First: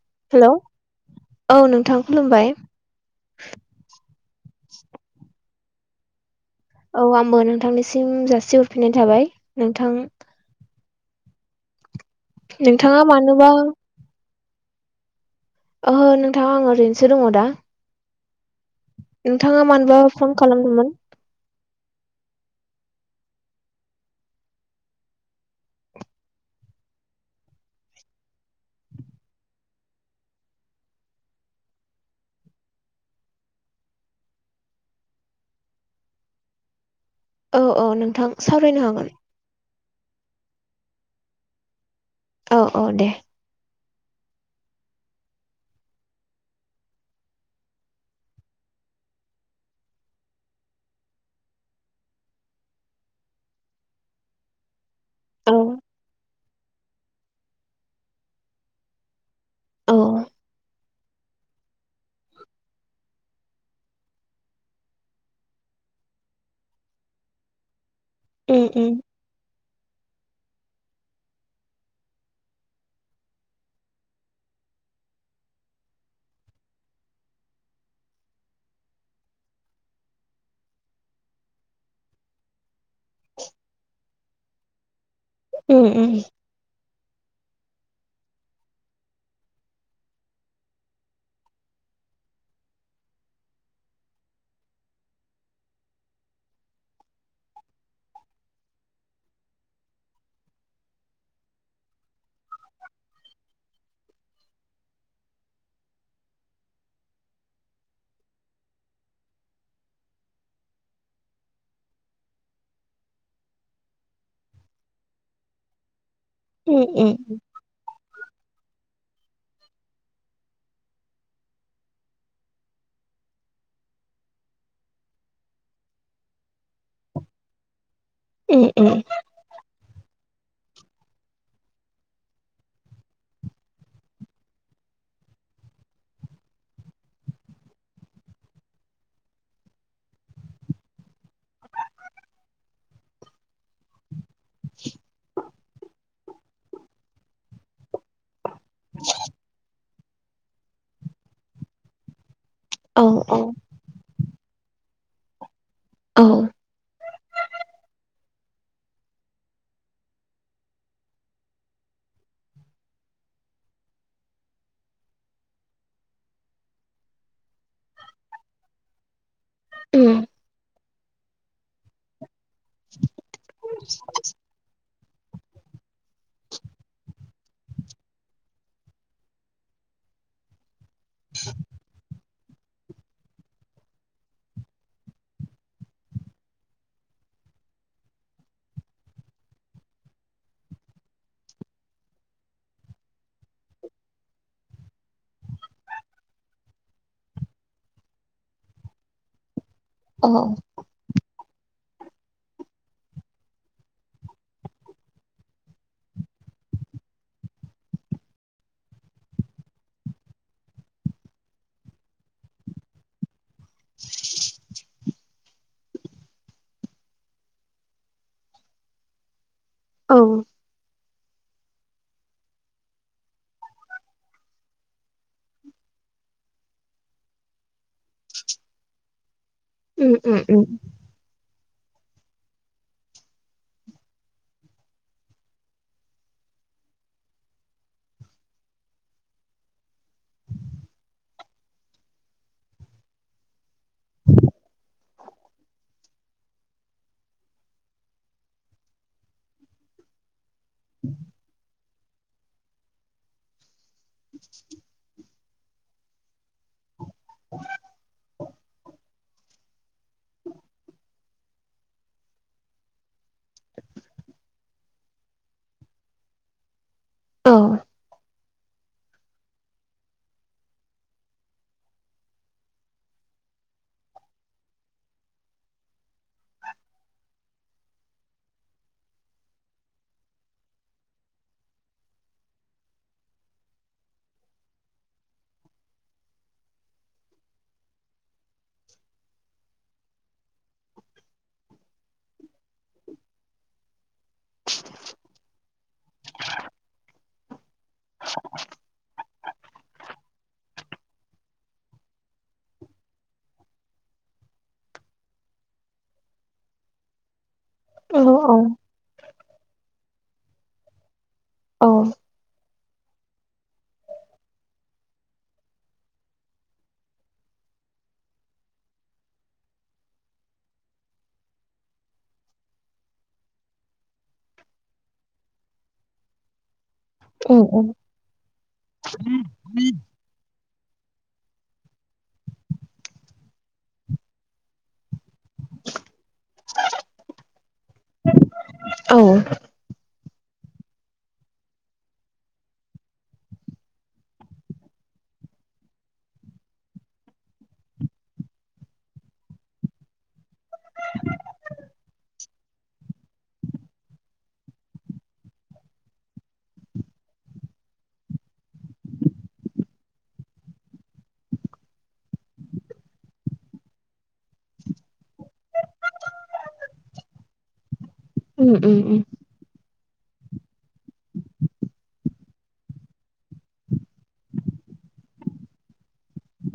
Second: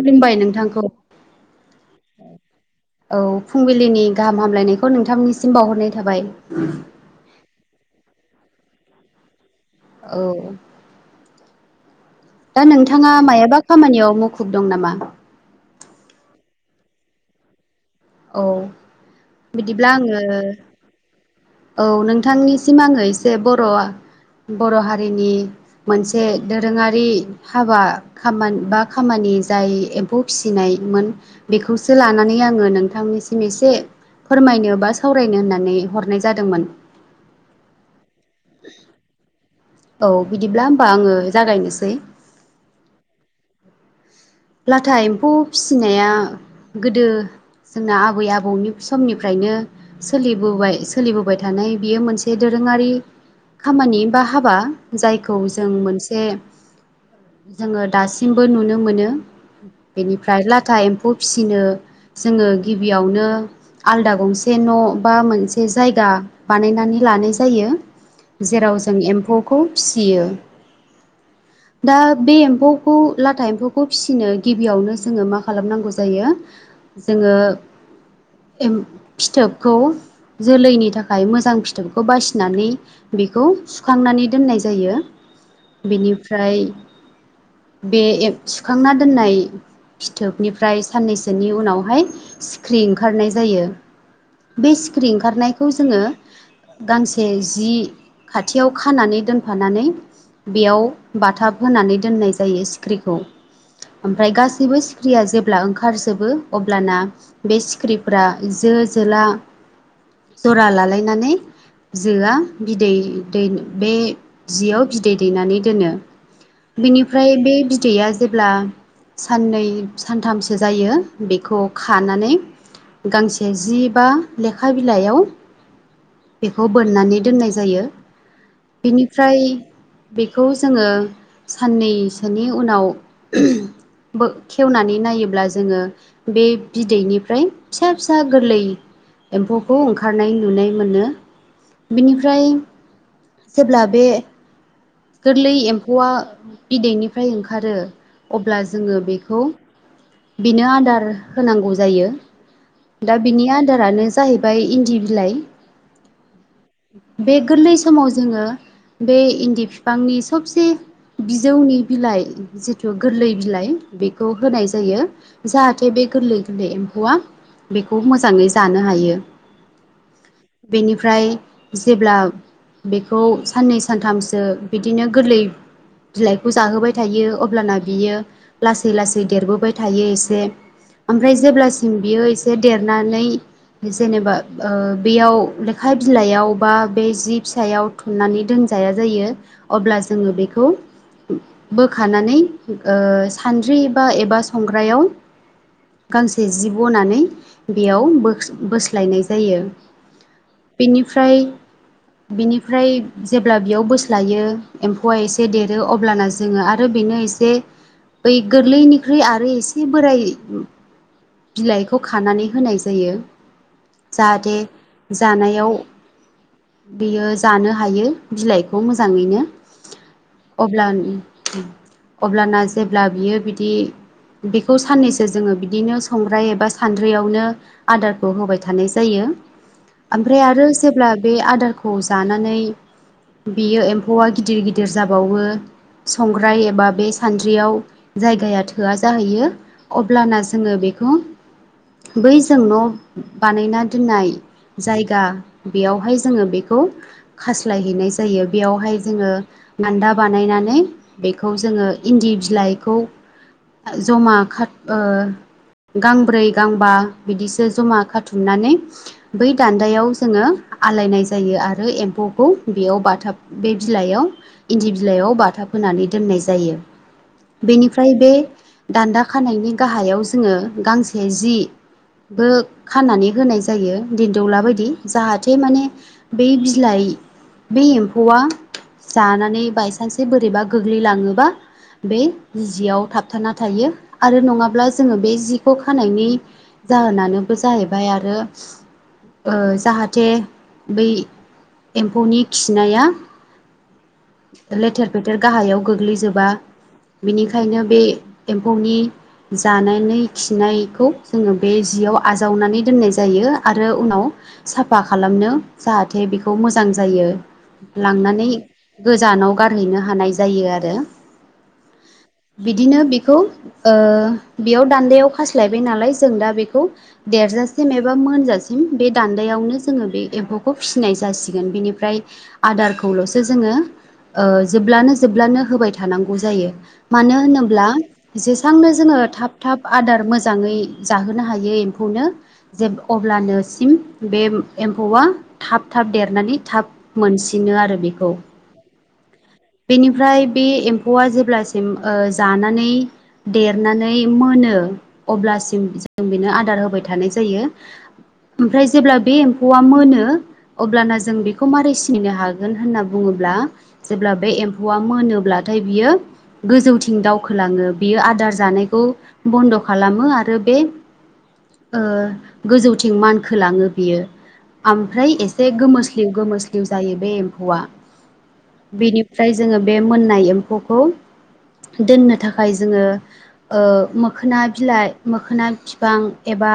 खुलुमबाय हेलौ नोंथांखौ औ नोंथां खुलुमबाय औ फुंबिलिनि गाहाम हामलायनायखौ नोंथांमोननिसिम बावहरनाय थाबाय। औ आंबो नोंथांनिसिम जासिहरफिननाय थाबाय। नोंथां औ । दा नोंथाङा मायाबा खामानियाव मुखुब दं नामा? ओहो नोंथां आं ओरैनोसो दङ दा। औ नोंथाङा बिदिब्ला मानोबा आङो फन खालामदोंमोन औ नोंथांनिसिम आङो एसे बर' बर' हारिनि मोनसे दोरोङारि हाबा खामान बा खामानि नि जाय एम्फौ फिसिनायमोन बेखौसो लानानै आङो नोंथांनिसिम एसे फोरमायनो बा सावरायनो होननानै हरनाय जादोंमोन । औ-औ नोंथां सावरायनो हागोन। औ बिदिब्ला होमबा आङो जागायनोसै। औ-औ दे। लाथा एम्फौ फिसिनाया गोदो जोंना आबै आबौनि समनिफ्रायनो सोलिबोबाय-सोलिबोबाय थानाय बेयो मोनसे दोरों दोंरोंङारि खामानि बा हाबा जायखौ औ जों मोनसे जोङो दासिमबो नुनो मोनो। औ बेनिफ्राय लाथा एम्फौ फिसिनो जोङो गिबियावनो आलदा गं से न' बा मोनसे जायगा बानायनानै लानाय जायो। उम जेराव उम जों एम्फौखौ फिसियो दा बे एम्फौखौ लाथा एम्फौखौ फिसिनो गिबियावनो जोङो मा खालामनांगौ जायो जोङो। एम फिथोबखौ जोलैनि थाखाय मोजां फिथोबखौ बासिनानै बेखौ सुखांनानै दोननाय जायो उम उम बेनिफ्राय बे सुखांना दोननाय फिथोबनिफ्राय साननैसोनि उनावहाय सिख्रि ओंखारनाय जायो। बे सिख्रि ओंखारनायखौ जोङो। गांसे जि खाथियाव खानानै दोनफानानै बेयाव बाथाब होनानै दोननाय जायो सिख्रिखौ ओमफ्राय गासैबो सिखिरिया जेब्ला ओंखारजोबो अब्लाना बे सिखिरिफ्रा ज ज ला जरा लालायनानै जोआ बिदै दै बे जियाव बिदै दैनानै दोनो उम बिनिफ्राय बे बिदैया जेब्ला साननै सानथामसो जायो बेखौ खानानै गांसे जि बा लेखा बिलाइयाव बेखौ बोननानै दोननाय जायो उम उम बेनिफ्राय बे बे खौ जोङो साननैसोनि उनाव खेवनानै नायोब्ला जोङो बे बिदैनिफ्राय फिसा फिसा गोरलै एम्फौखौ ओंखारनाय नुनाय मोनो बेनिफ्राय जेब्ला बे गोरलै एम्फौआ बिदैनिफ्राय ओंखारो अब्ला जोङो बेखौ । बिनो आदार होनांगौ जायो औ दा औ बिनि आदारानो जाहैबाय । ओमफ्राय इन्दि बिलाइ औ । बे गोरलै समाव जोङो बे इन्दि बिफांनि सबसे बिजौनि बिलाइ जिथु गोरलै बिलाइ बेखौ होनाय जायो । जाहाथे बे गोरलै गोरलै एम्फौआ बेखौ मोजाङै जानो हायो । [inaudible] बेनिफ्राय जेब्ला बेखौ साननै सानथामसो बिदिनो गोरलै बिलाइखौ जाहोबाय थायो अब्लाना बियो लासै लासै देरबोबाय थायो एसे ओमफ्राय जेब्लासिम बियो एसे देरनानै जेनेबा बेयाव लेखा बिलाइयाव बा बे जि फिसायाव थुननानै दोन जाया जायो । अब्ला जोङो बेखौ बोखानानै सानद्रि बा एबा संग्रायाव गांसे जि बनानै बेयाव बोस्लायनाय जायो । औ बेनिफ्राय बेनिफ्राय जेब्ला बेयाव बोस्लायो । एम्फौआ एसे देरो अब्लाना जोङो आरो बेनो एसे बै गोरलैनिख्रुइ आरो एसे बोरायाइ । बिलाइखौ खानानै होनाय जायो । जाहाथे जानायाव बेयो जानो हायो बिलाइखौ मोजाङैनो औ अब्ला अब्लाना जेब्ला बियो बिदि बेखौ साननैसो जोङो बिदिनो संग्राय एबा सानद्रियावनो आदारखौ होबाय थानाय जायो उम । उम ओमफ्राय उम आरो जेब्ला बे आदारखौ जानानै बियो एम्फौआ गिदिर गिदिर जाबावो । संग्राय एबा बे सानद्रियाव जायगाया थोआ जाहैयो अब्लाना जोङो बे बे बै जों न' बानायना दोननाय जायगा बेयावहाय जोङो बेखौ खास्लायहैनाय जायो बेयावहाय । जोङो दान्दा बानायनानै बेखौ जोङो इन्दि बिलाइखौ । जमा खा गांब्रै गांबा बिदिसो जमा खाथुमनानै बै दान्दायाव जोङो । आलायनाय जायो आरो एम्फौखौ बेयाव बाथाब बे बिलाइयाव इन्दि बिलाइआव बाथाफ‌ होनानै दोननाय जायो औ बेनिफ्राय बे दान्दा खानायनि गाहायाव जोङो गांसे जि बो खाननानै होनाय जायो ।दिन्दौला बायदि जाहाथे माने बै बिलाइ बे एम्फौआ जानानै बायसान्सै बोरैबा गोग्लैलाङोबा बे जियाव थाबथाना थायो आरो नङाब्ला जोङो बे जिखौ खानायनि जाहोनानोबो जाहैबाय आरो जाहाथे बै एम्फौनि खिनायाज लेथेर फेथेर गाहायाव गोग्लैजोबा बिनिखायनो बे एम्फौनि । जानायनि खिनायखौ जोङो बे जियाव आजावनानै दोननाय जायो आरो उनाव साफा खालामनो जाहाथे बेखौ मोजां जायो औ ।लांनानै गोजानाव गारहैनो हानाय जायो आरो । औ । बिदिनो बेखौ बेयाव दान्दायाव खास्लायबाय नालाय जों दा बेखौ देरज थजासिम एबा मोनजासिम बे दान्दायावनो जोङो बे एम्फौखौ फिसिनाय जासिगोन बेनिफ्राय । आदारखौल'सो जोङो जोब्लानो जोब्लानो होबाय थानांगौ जायो । मानो उम होनोब्ला उम जेसांनो जोङो थाब थाब आदार मोजाङै जाहोनो हायो एम्फौनो जे अब्लानोसिम बे एम्फौआ थाब थाब थाब देरनानै थाब मोनसिनो आरो बेखौ औ बेनिफ्राय बे एम्फौआ जेब्लासिम जानानै देरनानै मोनो अब्ला जों बेनो आदार होबाय थानाय जायो । ओमफ्राय जेब्ला बे एम्फौआ मोनो अब्लाना जों बेखौ मारै सिनिनो हागोन होनना बुङो बुङोब्ला जेब्ला बे एम्फौआ मोनोब्लाथाय बियो गोजौथिं दावखोलाङो बि आदार जानायखौ बन्द' खालामो आरो बे गोजौथिं मानखोलाङो बियो । ओमफ्राय एसे गोमोस्लिउ गोमोस्लिउ जायो बे एम्फौआ उम उम उम बेनिफ्राय जोङो बे मोननाय एम्फौखौ दोननो थाखाय जोङो मोखोना बिलाइ मोखोना बिफां एबा बा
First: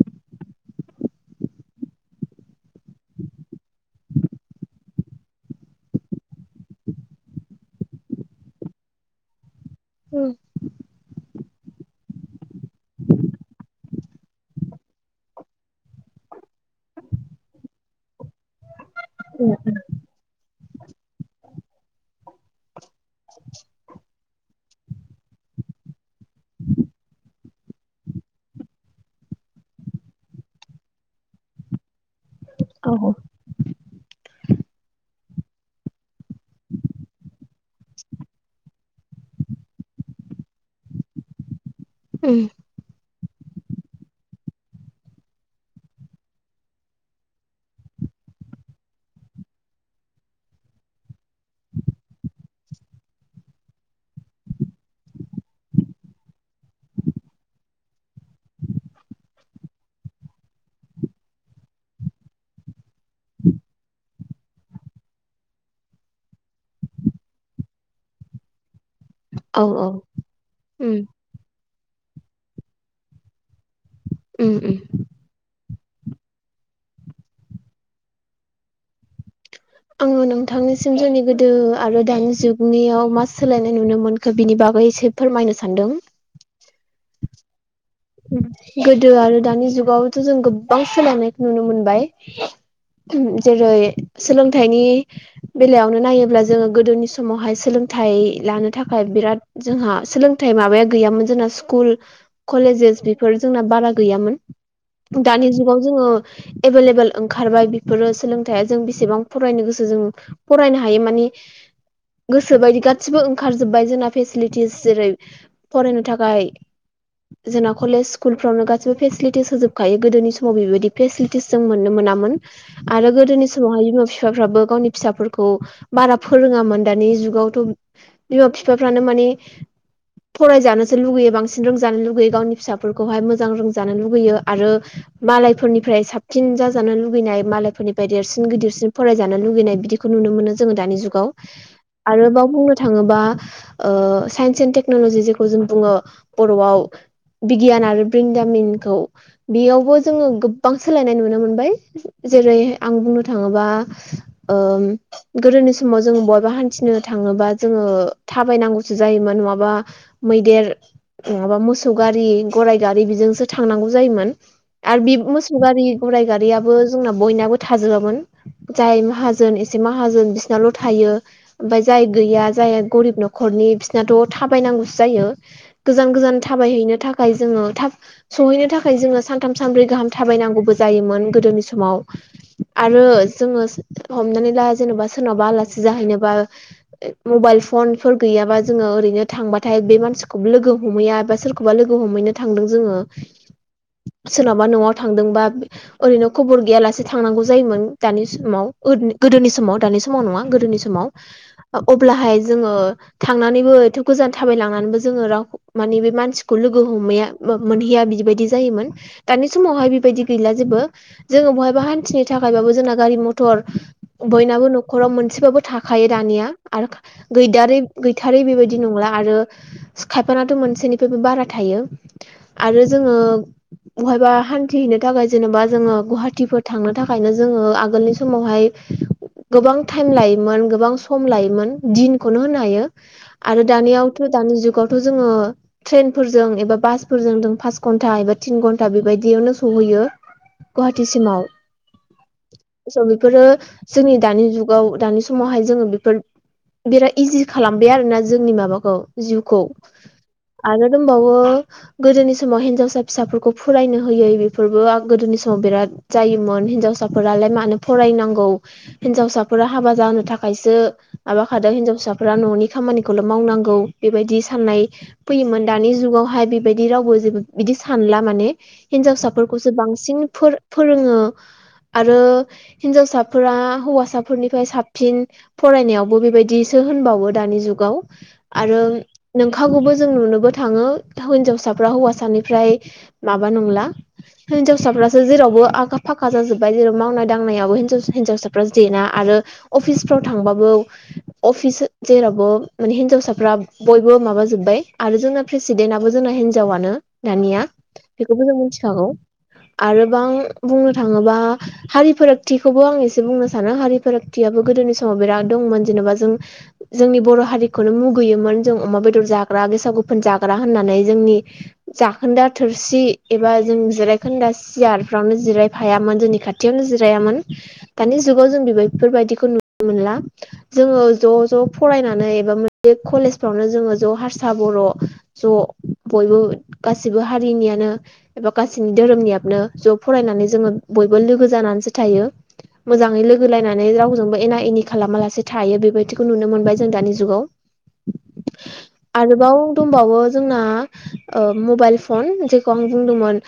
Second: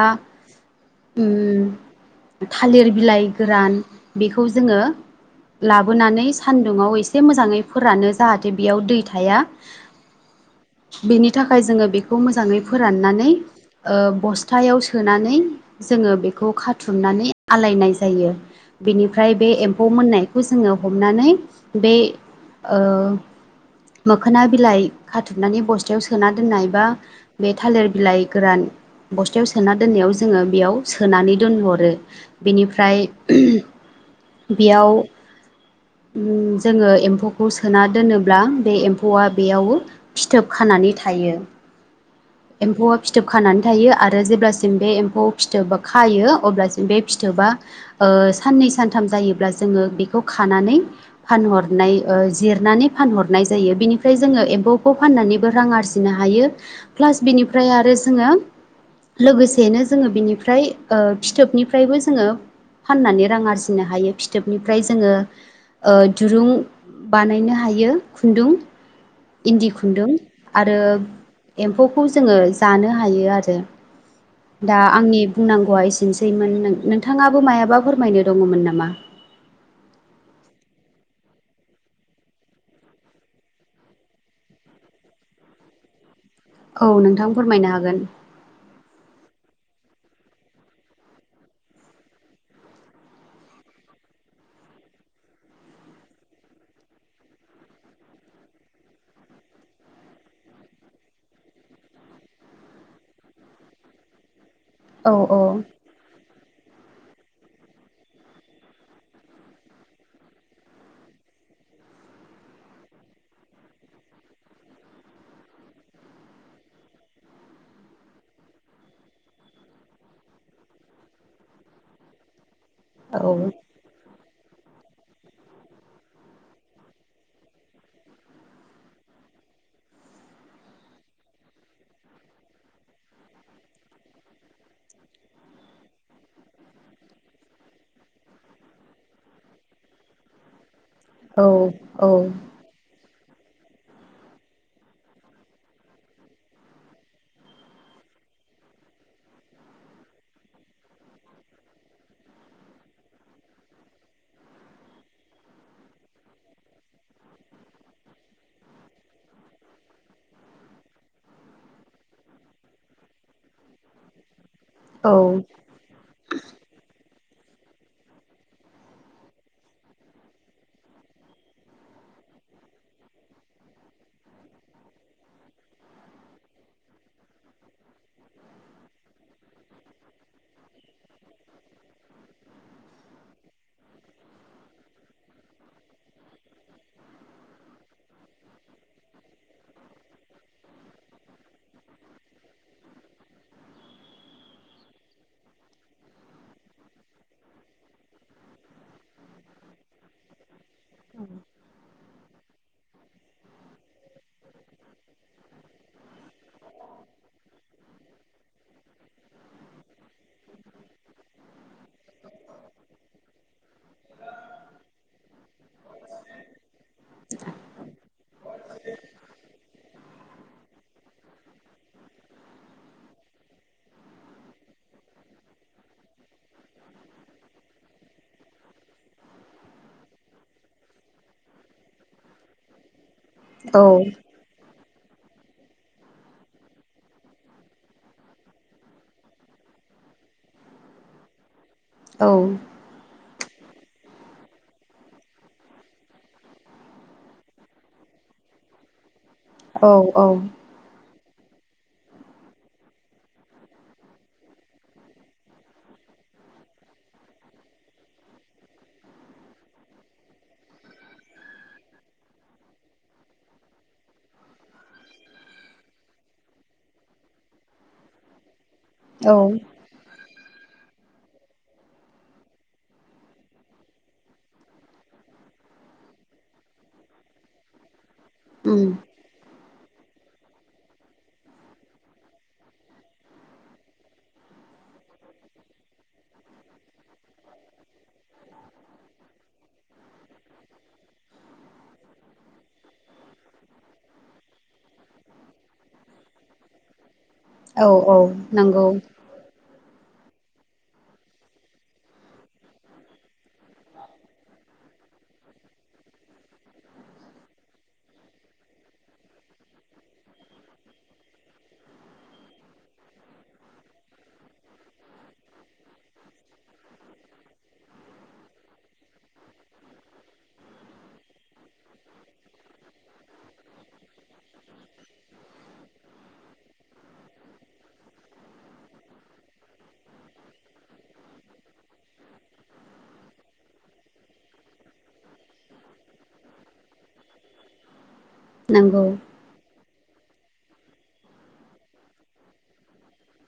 थालिर बिलाइ गोरान बेखौ जोङो लाबो बोनानै सानदुङाव एसे मोजाङै फोरानो जाहाथे बेयाव दै थाया। उम बेनि थाखाय जोङो बेखौ मोजाङै फोराननानै बस्थायाव सोनानै जोङो बेखौ खाथुमनानै आलायनाय जायो । बेनिफ्राय बे एम्फौ मोननायखौ जोङो हमनानै बे ओ मोखोना बिलाइ खाथुमनानै बस्थायाव सोना दोननाय बा बे थालिर बिलाइ गोरान बस्थायाव सोना दोननायाव जोङो बेयाव सोनानै दोनहरो औ बिनिफ्राय बेयाव जोङो एम्फौखौ सोना दोनोब्ला बे एम्फौआ बेयाव फिथोबखान नानै थायो उम एमफौ आ फिथोब खानानै थायो आरो जेब्लासिम बे एम्फौ फिथोब खायो अब्लासिम बे फिथोबा साननै सानथाम जायोब्ला जोङो बेखौ जनानै फान जायो बेनि ज एमफौखौ फान्नानै रां आरजिनो हायो फ्लास बिनिफ्राय आरो जोङो लोगोसेनो जोङो बिनिफ्राय फिथोबनिफ्रायबो जोङो फाननानै रां आरजिनो हायो फिथोबनिफ्राय जोङो दुरुं बानायनो हायो खुन्दुं औ इन्दि खुन्दुं आरो उम एम्फौखौ जोङो जानो हायो आरो उम उम दा आंनि बुंनांगौ वा एसेनसैमोन नोंथाङाबो मायाबा फोरमायनो दङमोन नामा? आङो नोंथांनिसिम जोंनि गोदो आरो दानि जुगनियाव मा सोलायनाय नुनो मोनखो बिनि बागैसो फोरमायनो सानदों । औ नोंथां फोरमायनो हागोन । गोदो आरो दानि जुगावथ' जों गोबां सोलोंनायखौ नुनो मोनबाय । जेरै सोलोंथाइनि बेलायावनो नायोब्ला जोङो गोदोनि समावहाय सों सोलोंथाइ लानो थाखाय बिराद जोंहा सोलोंथाइ माबाया गैयामोन जोंना स्कुल कलेजेस बेफोर जोंना बारा गैयामोन औ औ दानि जुगाव जोङो एभेलेबेल ओंखारबाय बेफोरो सोलोंथायाइया जों बेसेबां फरायनो गोसो जों फरायनो हायो माने गोसोोबायदि गासिबो ओंखारजोब्बाय जोंना फेसिलिटिस जेरै फरायनो थाखाय जेन' कलेज स्कुलफ्रावनो गासिबो फेसिलिटिस होजोबखायो गोदोनि समाव बेबायदि फेसिलिटिस जों मोननो मोनामोन। आरो औ गोदोनि समावहाय बिमा [unintelligible] बिफाफ्राबो गावनि फिसाफोरखौ बारा फोरोङामोन दानि जुगावथ' बिमा बिफाफ्रानो माने फरायजानोसो लुबैयो बांसिन रोंजानो लुुबैयो गावनि फिसाफोरखौहाय मोजां रोंजानो लुुबैयो आरो मालायफोरनिफ्राय साबसिन जाजानो लुुबैनाय। फोरनिफ्राय देरसिन गिदिरसिन फरायजानो लुगैनाय बिदिखौ नुनो मोनोङो दानि जुगाव औ औ आरोबाव बुंनो थाङोबा ओ साइन्स एणड टेक्नलजि जेखौ जों बुङो बर'आव बिगियान आरो ब्रिन्दामिनखौ बेयावबो जोङो गोबां सोलायनाय नुनो मोनबाय ज जेरै आं बुंनो थाङोबा गोदोनि समाव जों बेबा हान्थिनो थाङोब जोङो थाबायनांगौसो जायोमोन नङाबा मैदेर नङाबा मोसौ गारि गराइ गारि बेजोंसो थांनांगौ जायोमोन। आरो औ बे मोसौ गारि गोराइ गारियाबो जोंना बयनावबो थोआ जाय माहोन एसे मोन बिसिनाल' थायो ओमाय जाय गैया ज जाय गरिब न'खरनि बिसिोरनाथ' थाबायनांगौो जायो गोजान गो थाबायनो थाखाय जोङो थाब सहैनो थाखाय जोङो सानथाम सानब्रै गाहाम थाबायनांगौ जायोमोन गोदोनि गोदोनि समाव आरो जोङो हमनानै दा जेनेबा सोरनावबा आलासि जाहैनोबा मबाइल फनफोर गैयाबा जोङो ओरैनो थांबाथाय बे मानसिखौबो लोगो हमहैया एबा सोर? एखौबा लोगो हमहैनो थांदों जोङो सोरनावबा न'आव थांदोंबा ओरैनो खबर गैयालासे थांनांगौ जायोमोन दानि समाव गोदोनि समाव दानि समाव नङा गोदोनि समाव अब्लाहाय जोङो थांनानैबो थायनानै जो म लोगो हमै मोनहैया बिदिबायदि जायोमोन दानि समावहाय बिबायदि गैला जेबो जो ों बहायबा हान्थिनो थाखायबाबो जोंना गारि मथर बयनाबो न'खराव मोनसेबाबो थाखायो दानिया गैथारै बेबायदि नंला आरो खायफानाथ' मोनसेनिफ्राय बारा थायो आरो जोङो बहायबा हान्थिहैनो थाखाय जेनेबा जोङो गुवा सुटिफोर थांनो थाखायनो जोङो आगोलनि समावहाय गोबां थाइम लायोमोन गोबां सम लोयोमोन दिन नो होनो हायो आरो दथ' दानि जुगावथ' जोङो थ्रेन फोरजों एबा बासफोरजों जों पास घन्टा एबा थिन घन्टा गुवाहाटिसिमाव औ स' बेफोरो जोंनि दानि जुगाव दानि समावहाय जोङो बेफोर बिराद इजि खालामबाय आरोना जोंनि माबाखौ जिउखौ औ औ आरो होनबावो गोदोनि समाव हिनजावसा फिसाफोरखौ फरायनो होयै बेफोरबो गोदोनि समाव बिराद जायोमोन हिनजावसाफोरालाय मानो फरायनांगौ हिनजावसाफोरा हाबा जानो थाखायसो माबाखादों हिनजावसाफ्रा न'नि खामानिखौल' मावनांगौ बेबायदि साननाय फैयोमोन। दानि जुगावहाय बेबायदि रावबो जेबो बिदि सानला माने औ हिनजावसाफोरखौसो बांसिन फोर फोरोङो आरो हिनजावसाफोरा हौवासाफोरनिफ्राय साबसिन फरायनायावबो बेबायदि सो। वो द जुाव आरो उम नोंखाखौबो जों नुनोबो थाङो हिनजावसाफ्रा हौवासानिफ्राय माबा नंला। हिनजावसाफ्रासो जेरावबो आखा फाखा जाजोबबाय जेराव मावनाय दांनायाबो हिनजावसा हिनजावसाफ्रा जेना आरो अफिस फाव थांबाबो अफिस जेरावबो माने ह हिनजावसाफ्रा बयबो माबा जोब्बाय आरो जोंना प्रेसिडेन्टआबो जोंना हिनजावयानो दानिया औ औ बेखौबो जों नंगौ मोनथिखागौ आरो गोबां बुंनो थाङोबा हारि फारागथिखौबो आं एसे बुंनो सानो हारि फारागथियाबो गोदोनि सम [unintelligible] बेराद दंमोन जेनेबा जों जोंनि बर' हारिखौनो मुगैयोमोन जों अमा बेदर जाग्रा गेसाव गो फोन जाग्रा होननानै जोंनि जाखोन्दा थोरसि एबा जों जिरायखोन्दा सियार फ्रावनो जिरायफायामोन जोंनि खाथियावनो जिरायामोन दानि जुगाव जों बेबायफोरबायदिखौ नुनो मोनला । जोङो ज' ज' फरायनानै एबा मोनसे कलेजफ्रावनो जोङो ज' हारसा बर' ज' बयबो गासिबो हारिनियानो एबा गासिनि धोरोमनियाबनो ज' फरायनानै जोङो बयबो लोगो जानानैसो थायो । मोजाङै लोगो लायनानै रावजोंबो एना एनि खालामालासे थायो बेबायदिखौ नुनो मोनबाय जों दानि जुगाव नंगौ आरोबाव दंबावो जोंना ओ मबाइल फन जेखौ आं बुंदोंमोन